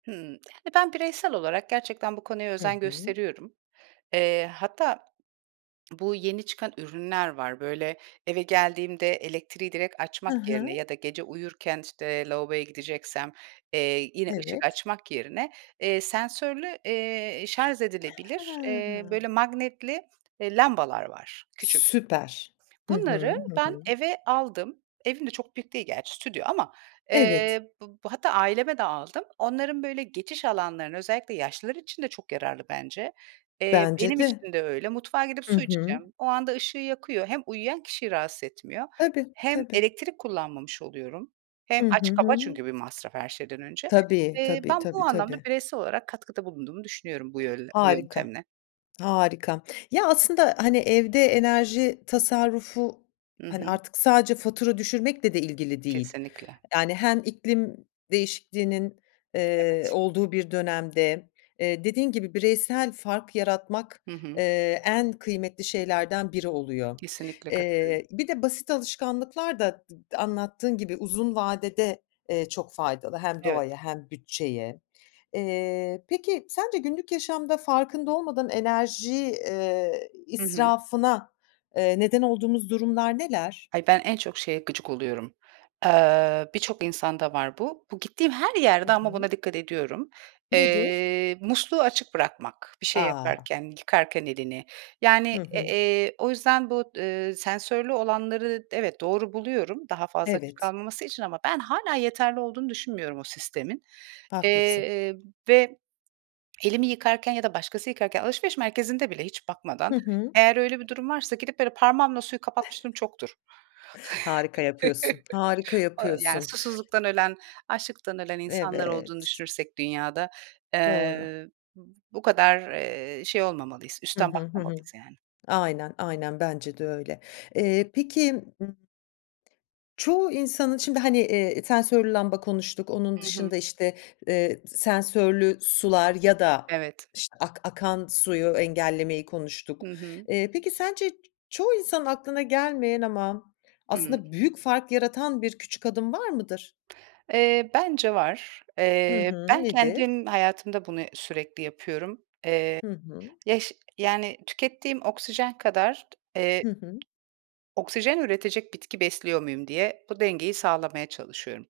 Hımm. Eee, ben bireysel olarak gerçekten bu konuya Hı özen hı. gösteriyorum. Eee, hatta bu yeni çıkan ürünler var, böyle, eve geldiğimde elektriği direkt Hı açmak yerine hı. ya da gece uyurken, işte, lavaboya gideceksem, eee, yine ışık Evet. açmak yerine, eee, sensörlü, eee, şarj edilebilir, eee, He. böyle, magnetli, eee, lambalar var küçük. Süper. Hı hı. Bunları Hı ben hı. eve aldım. Evim de çok büyük değil gerçi, stüdyo ama, Evet. eee, b hatta aileme de aldım. Onların, böyle, geçiş alanlarına, özellikle yaşlılar için de çok yararlı bence. Eee, Bence benim de. için de öyle. Mutfağa gidip Hı su hı. içeceğim, o anda ışığı yakıyor. Hem uyuyan kişiyi rahatsız etmiyor Tabii, hem tabii. elektrik kullanmamış oluyorum. Hem Hı hı, aç hı kapa hı. çünkü bir masraf her şeyden önce. Tabii, Eee, tabii, ben tabii, bu anlamda tabii. bireysel olarak katkıda bulunduğumu düşünüyorum bu yöl bu Harika. yöntemle. Harika. Ya, aslında, hani, evde enerji tasarrufu, Hı hani, hı. artık sadece fatura düşürmekle de ilgili değil. Kesinlikle. Yani hem iklim değişikliğinin, T eee, evet. olduğu bir dönemde, eee, dediğin gibi bireysel fark yaratmak, Hı hı. eee, en kıymetli şeylerden biri oluyor. Kesinlikle katılıyorum. Eee, bir de basit alışkanlıklar da d anlattığın gibi uzun vadede, eee, çok faydalı hem Evet. doğaya hem bütçeye. Eee, peki sence günlük yaşamda farkında olmadan enerji, eee, Hı hı. israfına, eee, neden olduğumuz durumlar neler? Hayır, ben en çok şeye gıcık oluyorum. Eee, birçok insanda var bu. Bu gittiğim her Hı yerde ama hı. buna dikkat ediyorum. Nedir? Eee, musluğu açık bırakmak, bir şey A! yaparken, yıkarken elini. Hı Yani, e hı. eee, o yüzden bu, ııı, sensörlü olanları d evet, doğru buluyorum, daha fazla açık Evet. kalmaması için. Ama ben hâlâ yeterli olduğunu düşünmüyorum o sistemin, Haklısın. eee, ve elimi yıkarken ya da başkası yıkarken alışveriş merkezinde bile hiç Hı bakmadan, hı. eğer öyle bir durum varsa gidip böyle parmağımla suyu kapatmışlığım çoktur. Harika yapıyorsun, harika Aaa, yani, yapıyorsun. susuzluktan ölen, açlıktan ölen insanlar olduğunu Evet. düşünürsek dünyada, Doğru. eee, b bu kadar, eee, şey olmamalıyız, Hı üstten hı, hı hı. bakmamalıyız yani. Aynen, aynen, bence de öyle. Eee, peki ımm çoğu insanın şimdi, hani, eee, sensörlü lamba konuştuk, onun Hı hı. dışında, işte, eee, d sensörlü sular ya da, Evet. işte, ak akan suyu engellemeyi Hı konuştuk. hı. Eee, peki sence ç çoğu insanın aklına gelmeyen ama Hıı. aslında büyük fark yaratan bir küçük adım var mıdır? Eee, bence var. Hı Eee, hı, ben nedir? kendim hayatımda bunu sürekli yapıyorum. Hı hı. Eee, ya, şe yani, "Tükettiğim oksijen kadar t eee, Hı hı. oksijen üretecek bitki besliyor muyum?" diye bu dengeyi sağlamaya çalışıyorum.